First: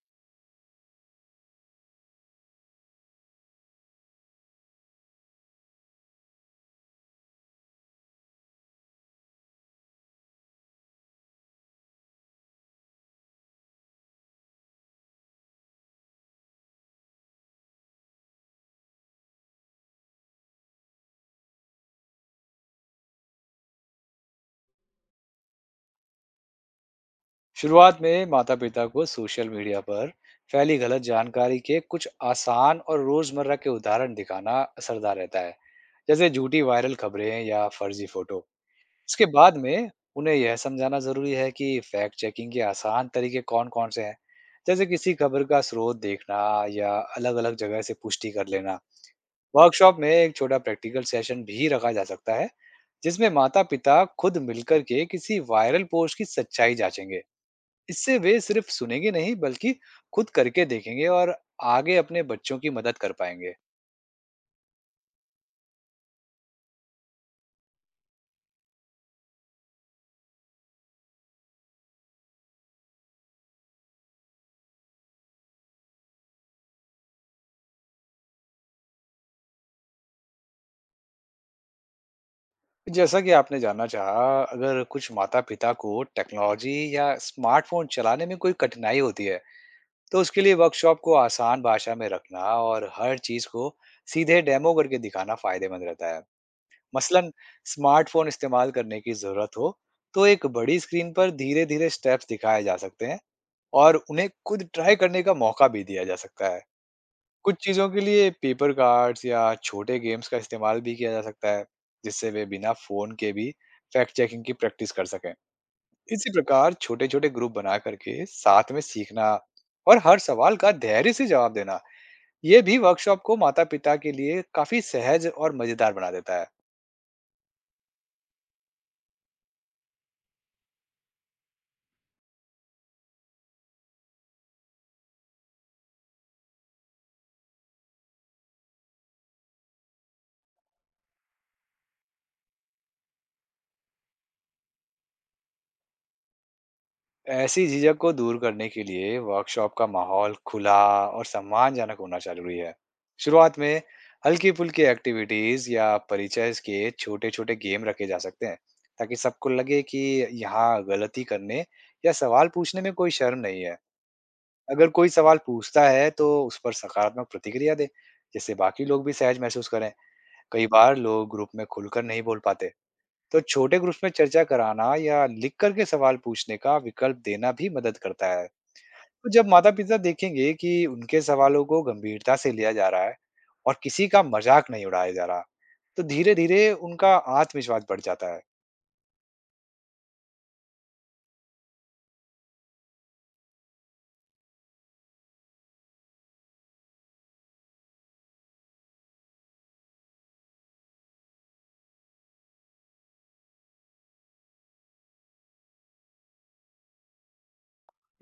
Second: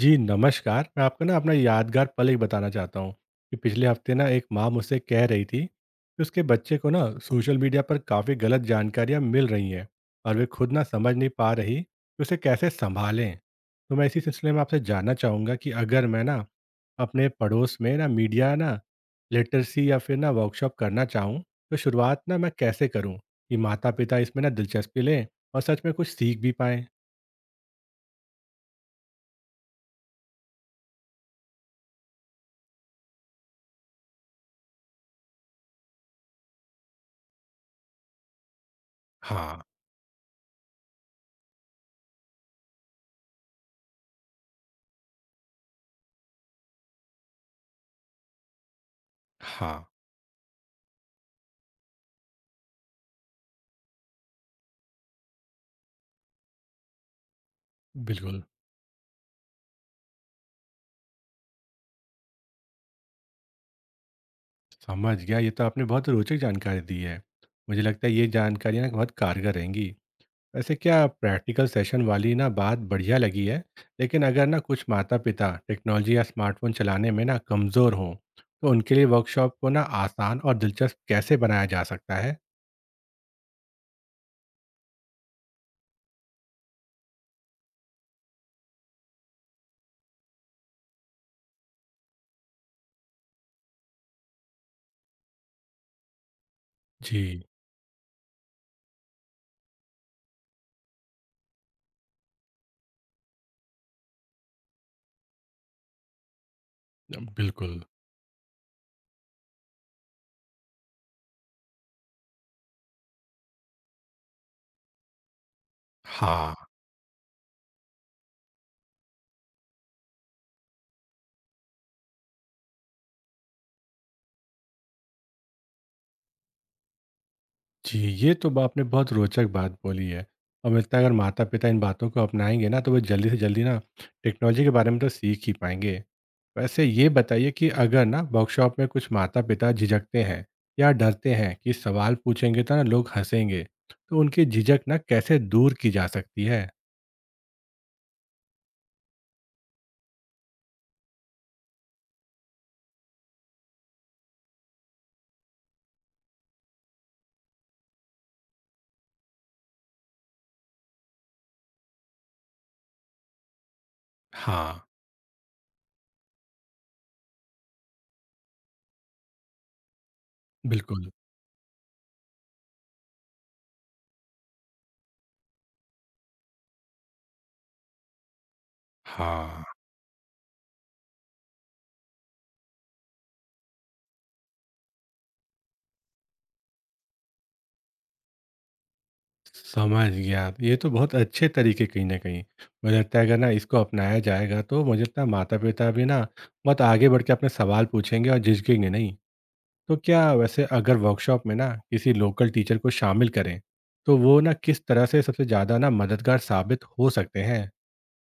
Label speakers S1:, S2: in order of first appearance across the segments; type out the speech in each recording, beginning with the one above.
S1: जी नमस्कार। मैं आपको ना अपना यादगार पल एक बताना चाहता हूँ कि पिछले हफ्ते ना एक माँ मुझसे कह रही थी कि उसके बच्चे को ना सोशल मीडिया पर काफ़ी गलत जानकारियाँ मिल रही हैं और वे खुद ना समझ नहीं पा रही कि उसे कैसे संभालें। तो मैं इसी सिलसिले में आपसे जानना चाहूँगा कि अगर मैं ना अपने पड़ोस में ना मीडिया ना लिटरेसी या फिर ना वर्कशॉप करना चाहूँ तो शुरुआत ना मैं कैसे करूँ कि माता पिता इसमें ना दिलचस्पी लें और सच में कुछ सीख भी पाएँ?
S2: शुरुआत में माता पिता को सोशल मीडिया पर फैली गलत जानकारी के कुछ आसान और रोजमर्रा के उदाहरण दिखाना असरदार रहता है। जैसे झूठी वायरल खबरें या फर्जी फोटो। इसके बाद
S1: हाँ।
S2: में उन्हें यह समझाना जरूरी है कि फैक्ट चेकिंग के आसान तरीके कौन कौन से हैं। जैसे किसी खबर का स्रोत देखना या अलग अलग जगह से पुष्टि कर लेना।
S1: हाँ।
S2: वर्कशॉप में एक छोटा प्रैक्टिकल सेशन भी रखा जा सकता है, जिसमें माता पिता खुद मिलकर के किसी वायरल पोस्ट की सच्चाई जांचेंगे। इससे वे
S1: बिल्कुल।
S2: सिर्फ सुनेंगे नहीं बल्कि खुद करके देखेंगे और आगे अपने बच्चों की मदद कर पाएंगे।
S1: समझ गया। ये तो आपने बहुत रोचक जानकारी दी है। मुझे लगता है ये जानकारियाँ बहुत कारगर रहेंगी। वैसे क्या प्रैक्टिकल सेशन वाली ना बात बढ़िया लगी है। लेकिन अगर ना कुछ माता पिता टेक्नोलॉजी या स्मार्टफोन चलाने में ना कमज़ोर हों तो उनके लिए वर्कशॉप को ना आसान और दिलचस्प कैसे बनाया जा सकता है?
S2: जैसा कि आपने जानना चाहा, अगर कुछ माता पिता को टेक्नोलॉजी या स्मार्टफोन चलाने में कोई कठिनाई होती है, तो उसके लिए वर्कशॉप को आसान भाषा में रखना और हर चीज को सीधे डेमो करके दिखाना फायदेमंद रहता है। मसलन
S1: जी।
S2: स्मार्टफोन इस्तेमाल करने की जरूरत हो तो एक बड़ी स्क्रीन पर धीरे धीरे स्टेप्स दिखाए जा सकते हैं और उन्हें खुद ट्राई करने का मौका भी दिया जा सकता है। कुछ
S1: बिल्कुल।
S2: चीज़ों के लिए पेपर कार्ड्स या छोटे गेम्स का इस्तेमाल भी किया जा सकता है, जिससे वे बिना फ़ोन के भी फैक्ट चेकिंग की प्रैक्टिस कर सकें। इसी
S1: हाँ।
S2: प्रकार छोटे-छोटे ग्रुप बना करके साथ में सीखना और हर सवाल का धैर्य से जवाब देना, ये भी वर्कशॉप को माता-पिता के लिए काफ़ी सहज और मज़ेदार बना देता है।
S1: जी। ये तो आपने बहुत रोचक बात बोली है और मुझे लगता है अगर माता पिता इन बातों को अपनाएंगे ना तो वो जल्दी से जल्दी ना टेक्नोलॉजी के बारे में तो सीख ही पाएंगे। वैसे ये बताइए कि अगर ना वर्कशॉप में कुछ माता पिता झिझकते हैं या डरते हैं कि सवाल पूछेंगे तो ना लोग हंसेंगे तो उनकी झिझक ना कैसे दूर की जा सकती है?
S2: ऐसी झिझक को दूर करने के लिए वर्कशॉप का माहौल खुला और सम्मानजनक होना जरूरी है। शुरुआत में हल्की फुल्की एक्टिविटीज या परिचय के छोटे छोटे गेम रखे जा सकते हैं, ताकि सबको लगे कि यहाँ गलती करने या सवाल पूछने में कोई शर्म नहीं है।
S1: हाँ।
S2: अगर कोई सवाल पूछता है तो उस पर सकारात्मक प्रतिक्रिया दे, जिससे बाकी लोग भी सहज महसूस करें। कई बार
S1: बिल्कुल।
S2: लोग ग्रुप में खुलकर नहीं बोल पाते, तो छोटे ग्रुप्स में चर्चा कराना या लिख करके सवाल पूछने का विकल्प देना भी मदद करता है। तो जब
S1: हाँ।
S2: माता-पिता देखेंगे कि उनके सवालों को गंभीरता से लिया जा रहा है और किसी का मजाक नहीं उड़ाया जा रहा, तो धीरे-धीरे उनका आत्मविश्वास बढ़ जाता है।
S1: समझ गया। ये तो बहुत अच्छे तरीके कहीं ना कहीं मुझे लगता है अगर ना इसको अपनाया जाएगा तो मुझे लगता है माता पिता भी ना बहुत आगे बढ़ के अपने सवाल पूछेंगे और झिझकेंगे नहीं। तो क्या वैसे अगर वर्कशॉप में ना किसी लोकल टीचर को शामिल करें तो वो ना किस तरह से सबसे ज़्यादा ना मददगार साबित हो सकते हैं?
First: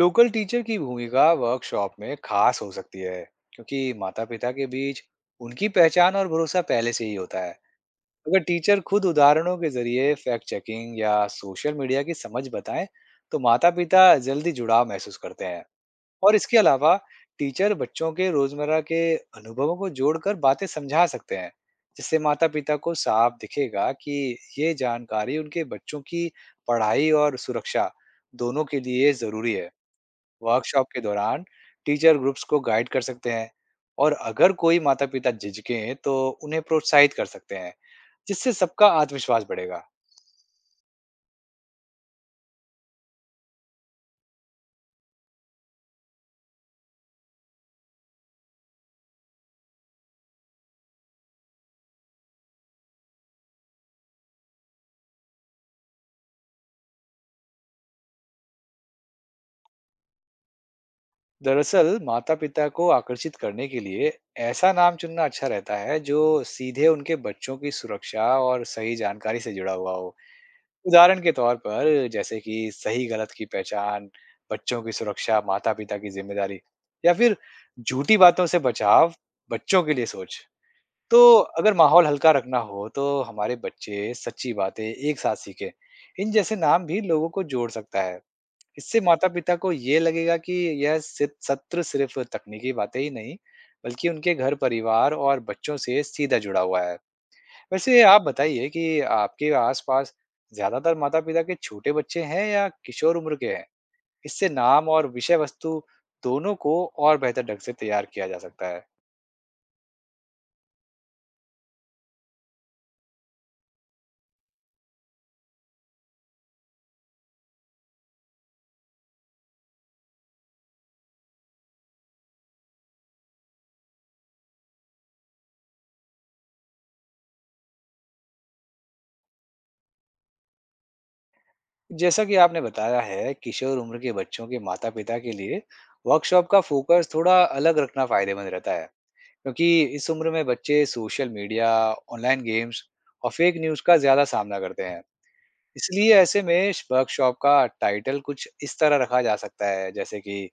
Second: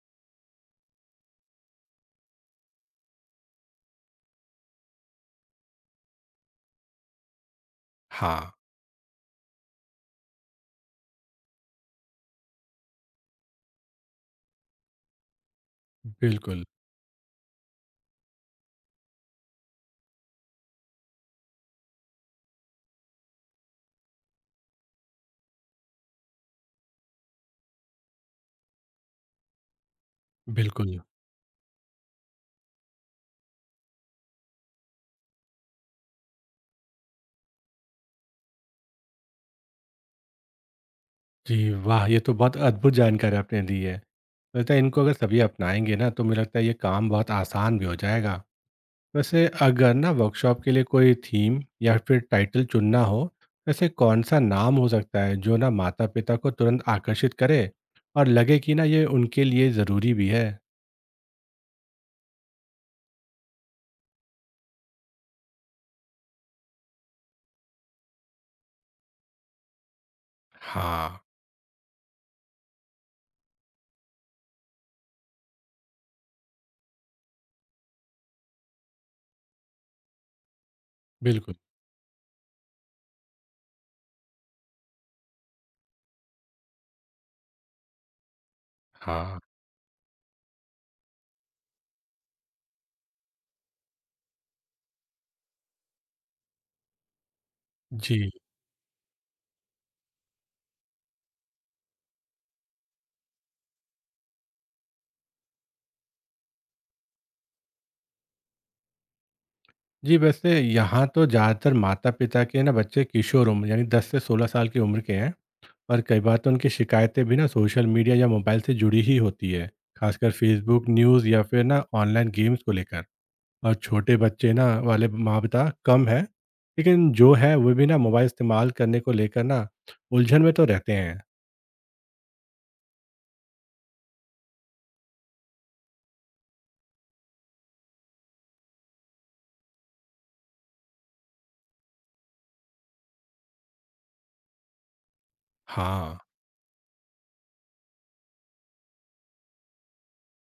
S2: लोकल टीचर की भूमिका वर्कशॉप में खास हो सकती है, क्योंकि माता-पिता के बीच उनकी पहचान और भरोसा पहले से ही होता है। अगर
S1: हाँ।
S2: टीचर खुद उदाहरणों के जरिए फैक्ट चेकिंग या सोशल मीडिया की समझ बताएं, तो माता-पिता जल्दी जुड़ाव महसूस करते हैं। और इसके
S1: बिल्कुल।
S2: अलावा टीचर बच्चों के रोजमर्रा के अनुभवों को जोड़कर बातें समझा सकते हैं, जिससे माता पिता को साफ दिखेगा कि ये जानकारी उनके बच्चों की पढ़ाई और सुरक्षा दोनों के लिए जरूरी है। वर्कशॉप
S1: बिल्कुल।
S2: के दौरान टीचर ग्रुप्स को गाइड कर सकते हैं और अगर कोई माता पिता झिझकें तो उन्हें प्रोत्साहित कर सकते हैं, जिससे सबका आत्मविश्वास बढ़ेगा।
S1: जी वाह। ये तो बहुत अद्भुत जानकारी आपने दी है। लगता है इनको अगर सभी अपनाएंगे ना तो मुझे लगता है ये काम बहुत आसान भी हो जाएगा। वैसे अगर ना वर्कशॉप के लिए कोई थीम या फिर टाइटल चुनना हो वैसे कौन सा नाम हो सकता है जो ना माता पिता को तुरंत आकर्षित करे और लगे कि ना ये उनके लिए ज़रूरी भी है?
S2: दरअसल माता पिता को आकर्षित करने के लिए ऐसा नाम चुनना अच्छा रहता है जो सीधे उनके बच्चों की सुरक्षा और सही जानकारी से जुड़ा हुआ हो।
S1: हाँ।
S2: उदाहरण के तौर पर जैसे कि सही गलत की पहचान, बच्चों की सुरक्षा माता पिता की जिम्मेदारी, या फिर झूठी बातों से बचाव, बच्चों के लिए सोच। तो
S1: बिल्कुल।
S2: अगर माहौल हल्का रखना हो तो हमारे बच्चे सच्ची बातें एक साथ सीखे, इन जैसे नाम भी लोगों को जोड़ सकता है। इससे
S1: हाँ।
S2: माता-पिता को ये लगेगा कि यह सित सत्र सिर्फ तकनीकी बातें ही नहीं, बल्कि उनके घर परिवार और बच्चों से सीधा जुड़ा हुआ है। वैसे आप
S1: जी।
S2: बताइए कि आपके आस-पास ज़्यादातर माता-पिता के छोटे बच्चे हैं या किशोर उम्र के हैं? इससे नाम और विषय वस्तु दोनों को और बेहतर ढंग से तैयार किया जा सकता है।
S1: जी, वैसे यहाँ तो ज़्यादातर माता-पिता के ना बच्चे किशोर उम्र यानी 10 से 16 साल की उम्र के हैं और कई बार तो उनकी शिकायतें भी ना सोशल मीडिया या मोबाइल से जुड़ी ही होती है, ख़ासकर फ़ेसबुक, न्यूज़ या फिर ना ऑनलाइन गेम्स को लेकर। और छोटे बच्चे ना वाले माता-पिता कम हैं, लेकिन जो है वो भी ना मोबाइल इस्तेमाल करने को लेकर ना उलझन में तो रहते हैं।
S2: जैसा कि आपने बताया है, किशोर उम्र के बच्चों के माता-पिता के लिए वर्कशॉप का फोकस थोड़ा अलग रखना फ़ायदेमंद रहता है। क्योंकि इस उम्र में बच्चे सोशल मीडिया, ऑनलाइन गेम्स और फेक न्यूज़ का ज़्यादा सामना करते हैं। इसलिए
S1: हाँ,
S2: ऐसे में वर्कशॉप का टाइटल कुछ इस तरह रखा जा सकता है, जैसे कि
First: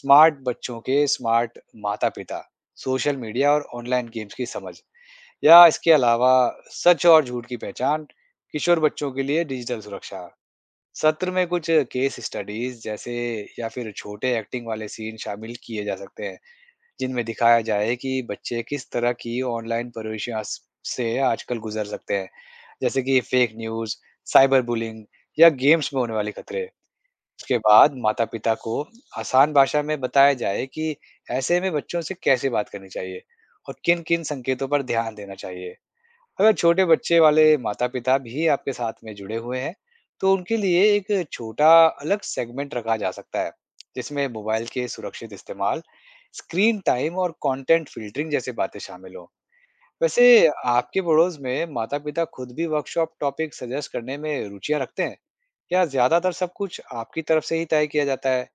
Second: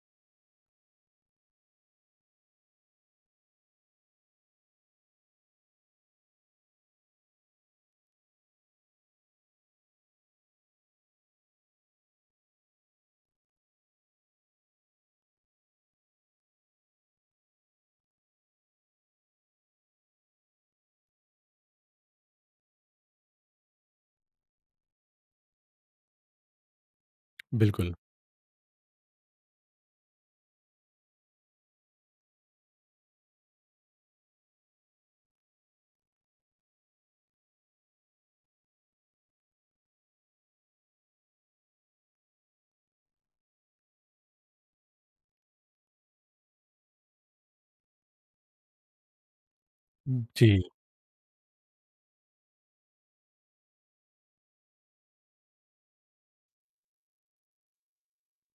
S2: स्मार्ट बच्चों के स्मार्ट माता-पिता, सोशल मीडिया और ऑनलाइन गेम्स की समझ, या इसके अलावा सच और झूठ की पहचान, किशोर बच्चों के लिए डिजिटल सुरक्षा। सत्र में कुछ केस स्टडीज जैसे या फिर छोटे एक्टिंग वाले सीन शामिल किए जा सकते हैं। जिनमें दिखाया जाए कि बच्चे किस तरह की से आजकल गुजर सकते हैं, जैसे कि फेक न्यूज़, साइबर बुलिंग या गेम्स में होने वाले खतरे। उसके
S1: बिल्कुल।
S2: बाद माता पिता को आसान भाषा में बताया जाए कि ऐसे में बच्चों से कैसे बात करनी चाहिए और किन किन संकेतों पर ध्यान देना चाहिए। अगर छोटे बच्चे वाले माता-पिता भी आपके साथ में जुड़े हुए हैं, तो उनके लिए एक छोटा अलग सेगमेंट रखा जा सकता है, जिसमें मोबाइल के सुरक्षित इस्तेमाल, स्क्रीन टाइम और कंटेंट फ़िल्टरिंग जैसी बातें शामिल हों। वैसे
S1: जी।
S2: आपके पड़ोस में माता-पिता खुद भी वर्कशॉप टॉपिक सजेस्ट करने में रुचियाँ रखते हैं? या ज़्यादातर सब कुछ आपकी तरफ से ही तय किया जाता है?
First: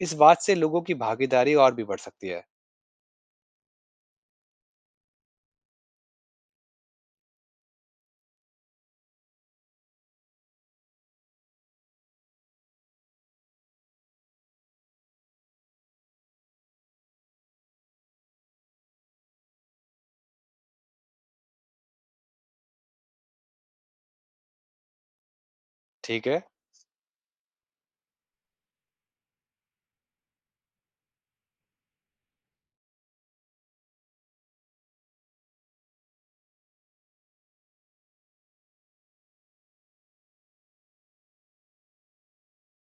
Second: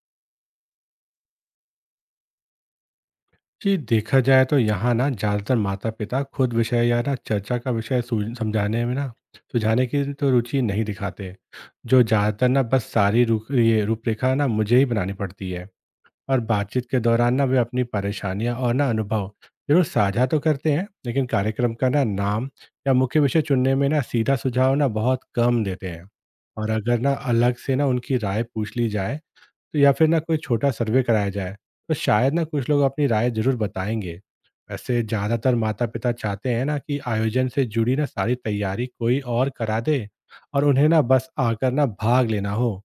S2: इस बात से लोगों की भागीदारी और भी बढ़ सकती है।
S1: जी देखा जाए तो यहाँ ना ज़्यादातर माता पिता खुद विषय या ना चर्चा का विषय समझाने में ना सुझाने की तो रुचि नहीं दिखाते। जो ज़्यादातर ना बस सारी रू ये रूपरेखा ना मुझे ही बनानी पड़ती है और बातचीत के दौरान ना वे अपनी परेशानियाँ और ना अनुभव जरूर साझा तो करते हैं लेकिन कार्यक्रम का ना नाम या मुख्य विषय चुनने में ना सीधा सुझाव ना बहुत कम देते हैं।
S2: ठीक है।
S1: और अगर ना अलग से ना उनकी राय पूछ ली जाए तो या फिर ना कोई छोटा सर्वे कराया जाए तो शायद ना कुछ लोग अपनी राय जरूर बताएंगे। वैसे ज़्यादातर माता पिता चाहते हैं ना कि आयोजन से जुड़ी ना सारी तैयारी कोई और करा दे और उन्हें ना बस आकर ना भाग लेना हो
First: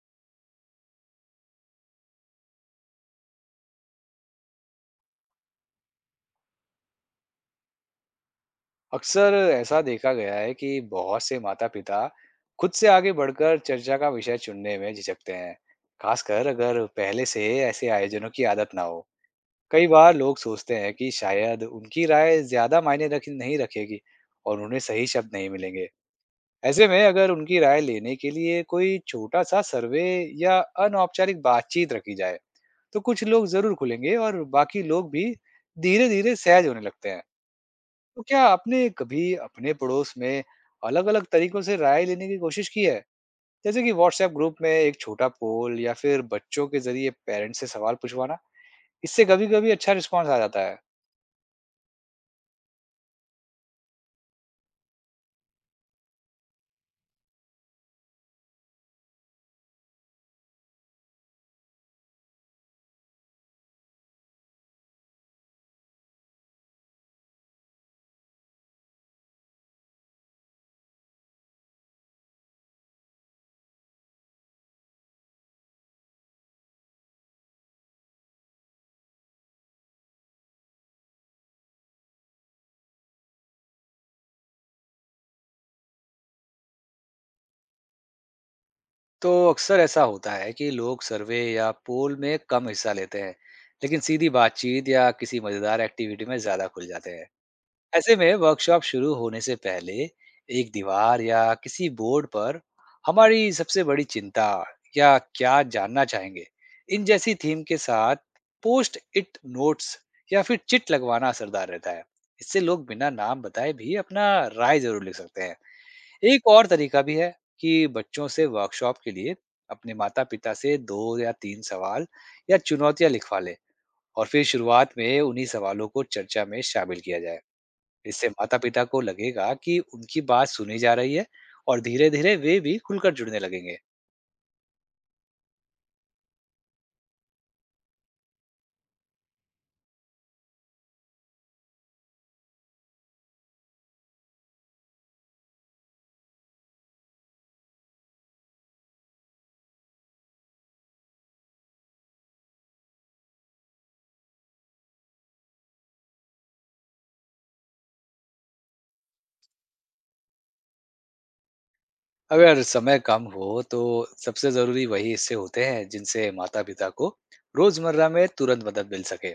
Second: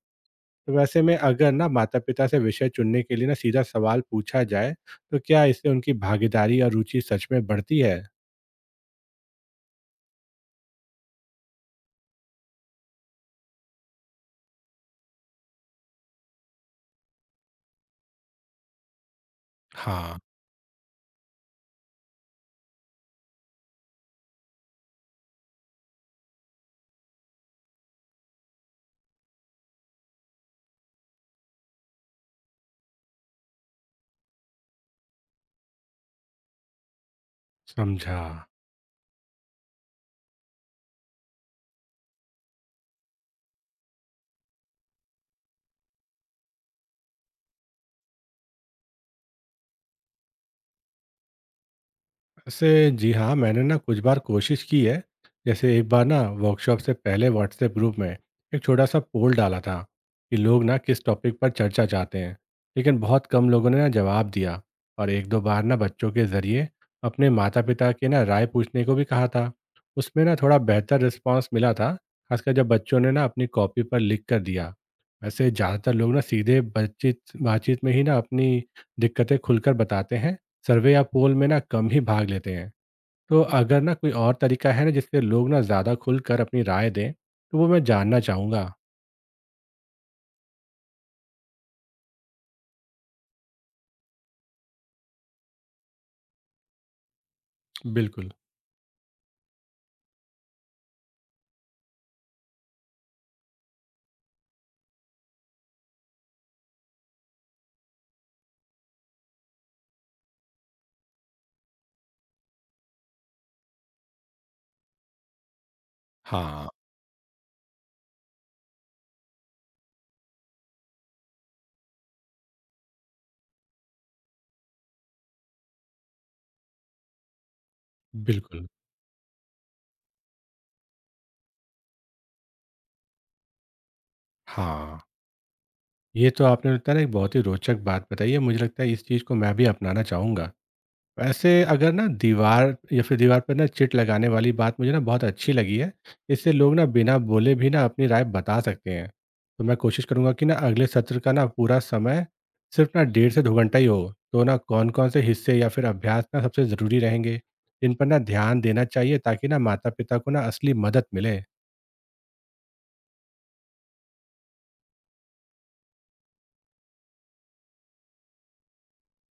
S1: तो वैसे में अगर ना माता पिता से विषय चुनने के लिए ना सीधा सवाल पूछा जाए तो क्या इससे उनकी भागीदारी और रुचि सच में बढ़ती है?
S2: अक्सर ऐसा देखा गया है कि बहुत से माता-पिता खुद से आगे बढ़कर चर्चा का विषय चुनने में झिझकते हैं, खासकर अगर पहले से ऐसे आयोजनों की आदत ना हो। कई बार
S1: हाँ।
S2: लोग सोचते हैं कि शायद उनकी राय ज्यादा मायने रख नहीं रखेगी और उन्हें सही शब्द नहीं मिलेंगे। ऐसे में अगर उनकी राय लेने के लिए कोई छोटा सा सर्वे या अनौपचारिक बातचीत रखी जाए, तो कुछ लोग जरूर खुलेंगे और बाकी लोग भी धीरे-धीरे सहज होने लगते हैं।
S1: समझा।
S2: तो क्या आपने कभी अपने पड़ोस में अलग-अलग तरीकों से राय लेने की कोशिश की है? जैसे कि व्हाट्सएप ग्रुप में एक छोटा पोल या फिर बच्चों के जरिए पेरेंट्स से सवाल पूछवाना, इससे कभी-कभी अच्छा रिस्पॉन्स आ जाता है।
S1: वैसे जी हाँ, मैंने ना कुछ बार कोशिश की है। जैसे एक बार ना वर्कशॉप से पहले व्हाट्सएप ग्रुप में एक छोटा-सा पोल डाला था कि लोग ना किस टॉपिक पर चर्चा चाहते हैं। लेकिन बहुत कम लोगों ने ना जवाब दिया और 1-2 बार ना बच्चों के ज़रिए अपने माता-पिता की ना राय पूछने को भी कहा था। उसमें ना थोड़ा बेहतर रिस्पॉन्स मिला था, ख़ासकर जब बच्चों ने ना अपनी कॉपी पर लिख कर दिया। वैसे ज़्यादातर लोग ना सीधे बातचीत बातचीत में ही ना अपनी दिक्कतें खुलकर बताते हैं। सर्वे या पोल में ना कम ही भाग लेते हैं तो अगर ना कोई और तरीका है ना जिससे लोग ना ज़्यादा खुलकर अपनी राय दें तो वो मैं जानना चाहूँगा।
S2: तो अक्सर ऐसा होता है कि लोग सर्वे या पोल में कम हिस्सा लेते हैं, लेकिन सीधी बातचीत या किसी मजेदार एक्टिविटी में ज्यादा खुल जाते हैं। ऐसे
S1: बिल्कुल।
S2: में वर्कशॉप शुरू होने से पहले एक दीवार या किसी बोर्ड पर हमारी सबसे बड़ी चिंता या क्या जानना चाहेंगे, इन जैसी थीम के साथ पोस्ट इट नोट्स या फिर चिट लगवाना असरदार रहता है। इससे लोग बिना नाम बताए भी अपना राय जरूर लिख सकते हैं। एक
S1: हाँ।
S2: और तरीका भी है कि बच्चों से वर्कशॉप के लिए अपने माता पिता से दो या तीन सवाल या चुनौतियां लिखवा लें और फिर शुरुआत में उन्हीं सवालों को चर्चा में शामिल किया जाए। इससे
S1: बिल्कुल।
S2: माता-पिता को लगेगा कि उनकी बात सुनी जा रही है और धीरे-धीरे वे भी खुलकर जुड़ने लगेंगे।
S1: हाँ। ये तो आपने लगता है ना एक बहुत ही रोचक बात बताई है। मुझे लगता है इस चीज़ को मैं भी अपनाना चाहूँगा। वैसे अगर ना दीवार या फिर दीवार पर ना चिट लगाने वाली बात मुझे ना बहुत अच्छी लगी है। इससे लोग ना बिना बोले भी ना अपनी राय बता सकते हैं। तो मैं कोशिश करूंगा कि ना अगले सत्र का ना पूरा समय सिर्फ ना 1.5 से 2 घंटा ही हो तो ना कौन कौन से हिस्से या फिर अभ्यास ना सबसे ज़रूरी रहेंगे। इन पर ना ध्यान देना चाहिए ताकि ना माता पिता को ना असली मदद मिले।
S2: अगर समय कम हो तो सबसे ज़रूरी वही हिस्से होते हैं जिनसे माता-पिता को रोज़मर्रा में तुरंत मदद मिल सके।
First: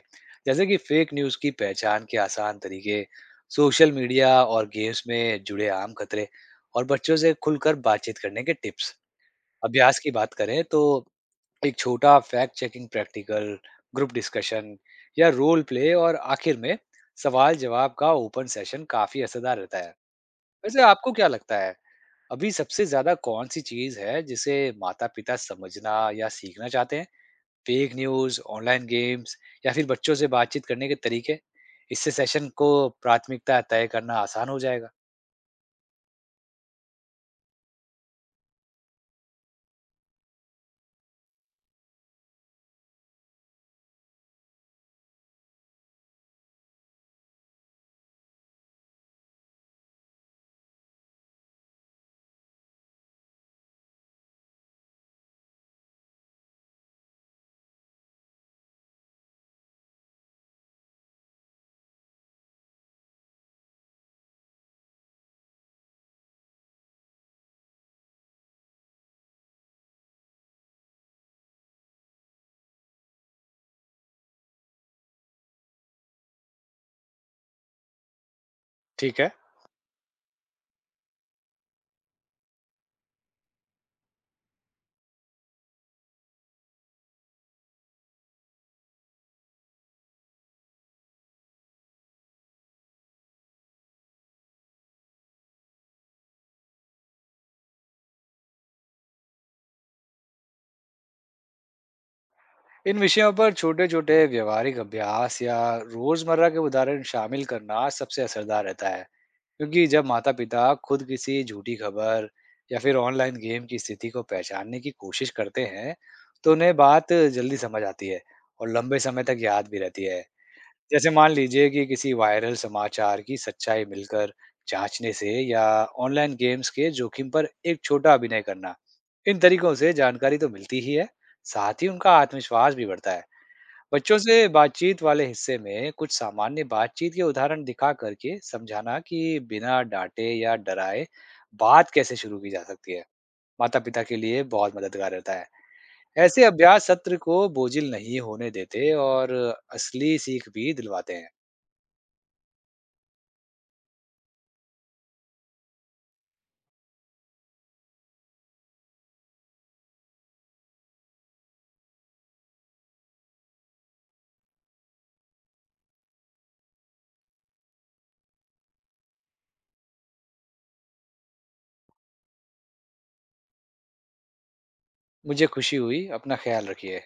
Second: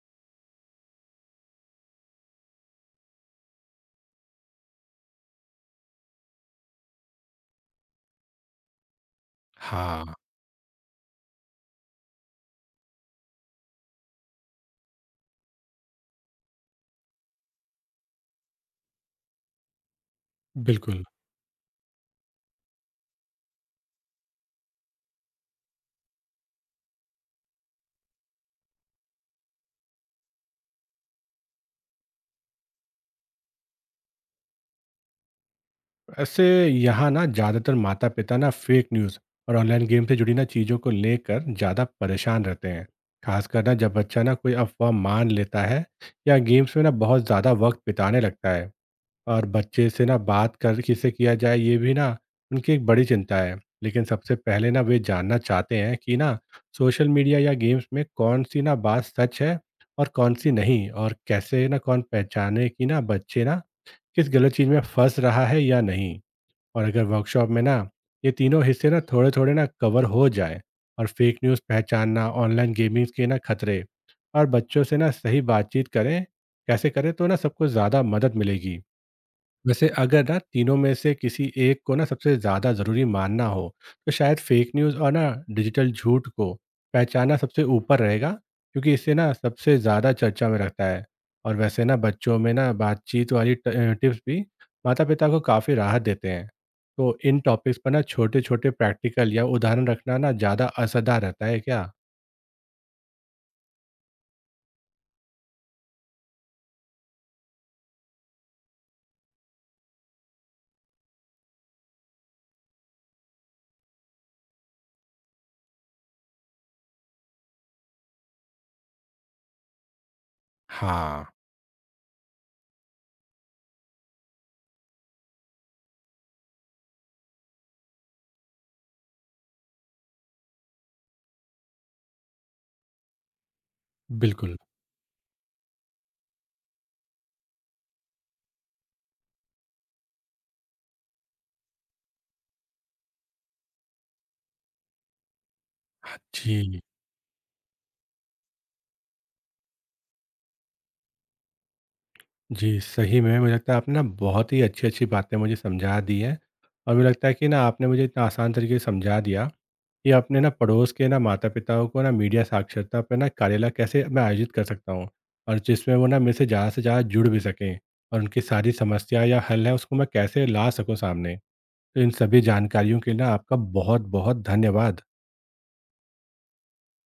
S2: जैसे कि फेक न्यूज़ की पहचान के आसान तरीके, सोशल मीडिया और गेम्स में जुड़े आम खतरे और बच्चों से खुलकर बातचीत करने के टिप्स। अभ्यास की
S1: हाँ।
S2: बात करें तो एक छोटा fact checking practical, group discussion या रोल प्ले और आखिर में सवाल जवाब का ओपन सेशन काफी असरदार रहता है। वैसे
S1: बिल्कुल।
S2: आपको क्या लगता है, अभी सबसे ज्यादा कौन सी चीज है जिसे माता पिता समझना या सीखना चाहते हैं? फेक न्यूज, ऑनलाइन गेम्स या फिर बच्चों से बातचीत करने के तरीके? इससे सेशन को प्राथमिकता तय करना आसान हो जाएगा।
S1: ऐसे यहाँ ना ज़्यादातर माता पिता ना फेक न्यूज़ और ऑनलाइन गेम से जुड़ी ना चीज़ों को लेकर ज़्यादा परेशान रहते हैं। खासकर ना जब बच्चा ना कोई अफवाह मान लेता है या गेम्स में ना बहुत ज़्यादा वक्त बिताने लगता है। और बच्चे से ना बात कर किसे किया जाए ये भी ना उनकी एक बड़ी चिंता है। लेकिन सबसे पहले ना वे जानना चाहते हैं कि ना सोशल मीडिया या गेम्स में कौन सी ना बात सच है और कौन सी नहीं और कैसे ना कौन पहचाने कि ना बच्चे ना किस गलत चीज़ में फंस रहा है या नहीं। और अगर वर्कशॉप में ना ये तीनों हिस्से ना थोड़े थोड़े ना कवर हो जाए और फेक न्यूज़ पहचानना, ऑनलाइन गेमिंग्स के ना खतरे और बच्चों से ना सही बातचीत करें कैसे करें तो ना सबको ज़्यादा मदद मिलेगी।
S2: ठीक है।
S1: वैसे अगर ना तीनों में से किसी एक को ना सबसे ज़्यादा ज़रूरी मानना हो तो शायद फेक न्यूज़ और ना डिजिटल झूठ को पहचाना सबसे ऊपर रहेगा क्योंकि इससे ना सबसे ज़्यादा चर्चा में रहता है। और वैसे ना बच्चों में ना बातचीत वाली टिप्स भी माता पिता को काफ़ी राहत देते हैं। तो इन टॉपिक्स पर ना छोटे छोटे प्रैक्टिकल या उदाहरण रखना ना ज़्यादा असरदार रहता है क्या?
S2: इन विषयों पर छोटे छोटे व्यवहारिक अभ्यास या रोजमर्रा के उदाहरण शामिल करना सबसे असरदार रहता है, क्योंकि जब माता पिता खुद किसी झूठी खबर या फिर ऑनलाइन गेम की स्थिति को पहचानने की कोशिश करते हैं, तो उन्हें बात जल्दी समझ आती है और लंबे समय तक याद भी रहती है। जैसे
S1: हाँ।
S2: मान लीजिए कि किसी वायरल समाचार की सच्चाई मिलकर जांचने से या ऑनलाइन गेम्स के जोखिम पर एक छोटा अभिनय करना, इन तरीकों से जानकारी तो मिलती ही है, साथ ही उनका आत्मविश्वास भी बढ़ता है। बच्चों से
S1: बिल्कुल।
S2: बातचीत वाले हिस्से में कुछ सामान्य बातचीत के उदाहरण दिखा करके समझाना कि बिना डांटे या डराए बात कैसे शुरू की जा सकती है, माता पिता के लिए बहुत मददगार रहता है।
S1: हाँ,
S2: ऐसे
S1: जी।
S2: अभ्यास सत्र को बोझिल नहीं होने देते और असली सीख भी दिलवाते हैं।
S1: जी, सही में मुझे लगता है आपने ना बहुत ही अच्छी-अच्छी बातें मुझे समझा दी हैं और मुझे लगता है कि ना आपने मुझे इतना आसान तरीके से समझा दिया कि अपने ना पड़ोस के ना माता-पिताओं को ना मीडिया साक्षरता पे ना कार्यशाला कैसे मैं आयोजित कर सकता हूँ और जिसमें वो ना मेरे से ज़्यादा जुड़ भी सकें और उनकी सारी समस्या या हल है उसको मैं कैसे ला सकूँ सामने। तो इन सभी जानकारियों के लिए ना आपका बहुत-बहुत धन्यवाद।
S2: मुझे खुशी हुई। अपना ख्याल रखिए।